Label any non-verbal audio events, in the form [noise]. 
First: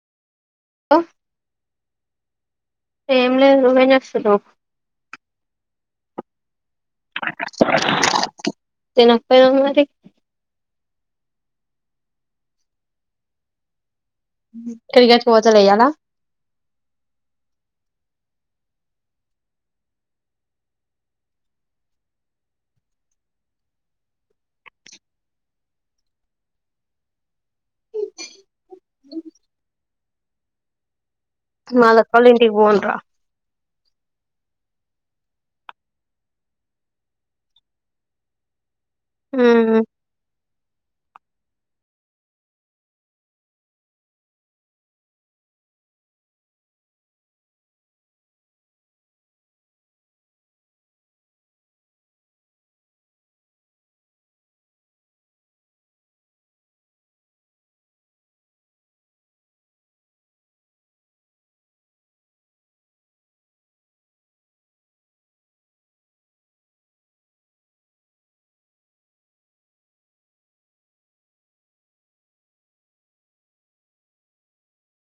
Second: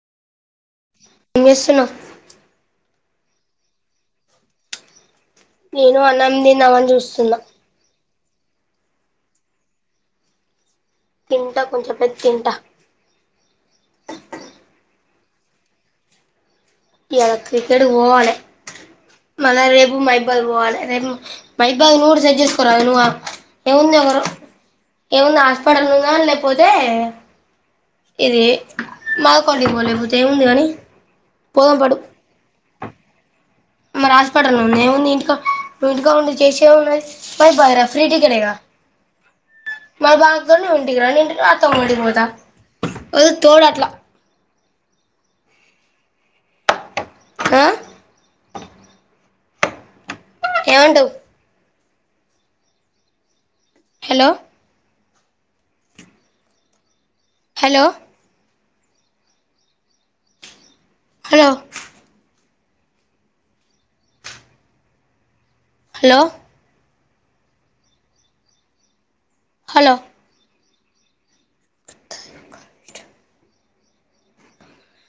ఏం జేస్సున్నవ్ ఎం లేదు నువ్వు ఎం చేస్తున్నావ్ నేను అన్నం తిందామని చూస్తున్నా తినకపోయినవ్ మరి తింటా కొంచెం [unintelligible] తింటా క్రికెట్ కి పోతడా ఇయాల ఇయాల క్రికెట్ కి వొవాలే మళ్ళా రేపు మహిబాద్ పోవాలే రేపు మహిబాద్ నువ్వు కూడా సెట్ చేసుకోరాదు నువ్వ్ ఏముంది ఒకరు ఏముంది హాస్పిటల్ [unintelligible] లేకపోతే ఇదే మా అక్కోళ్ల ఇంటికి పో లేకపోతే ఎం ఉంది గాని మా అక్కోళ్ల ఇంటికి పోను రా హాస్పిటళ్లనే ఉండు ఏముంది ఇంట్లో నువ్వు ఇంటికాడ ఉండి చేసేదేమున్నది [unintelligible] ఫ్రీ టికెట్ ఏ గా ఊ ఉ నువ్వు ఇంటికి రా నేను అత్తమ్మోళ్ల ఇంటికి పోత ఎదో తోడు అట్లా ఆ ఏమంటావ్ hello hello hello hello hello అథ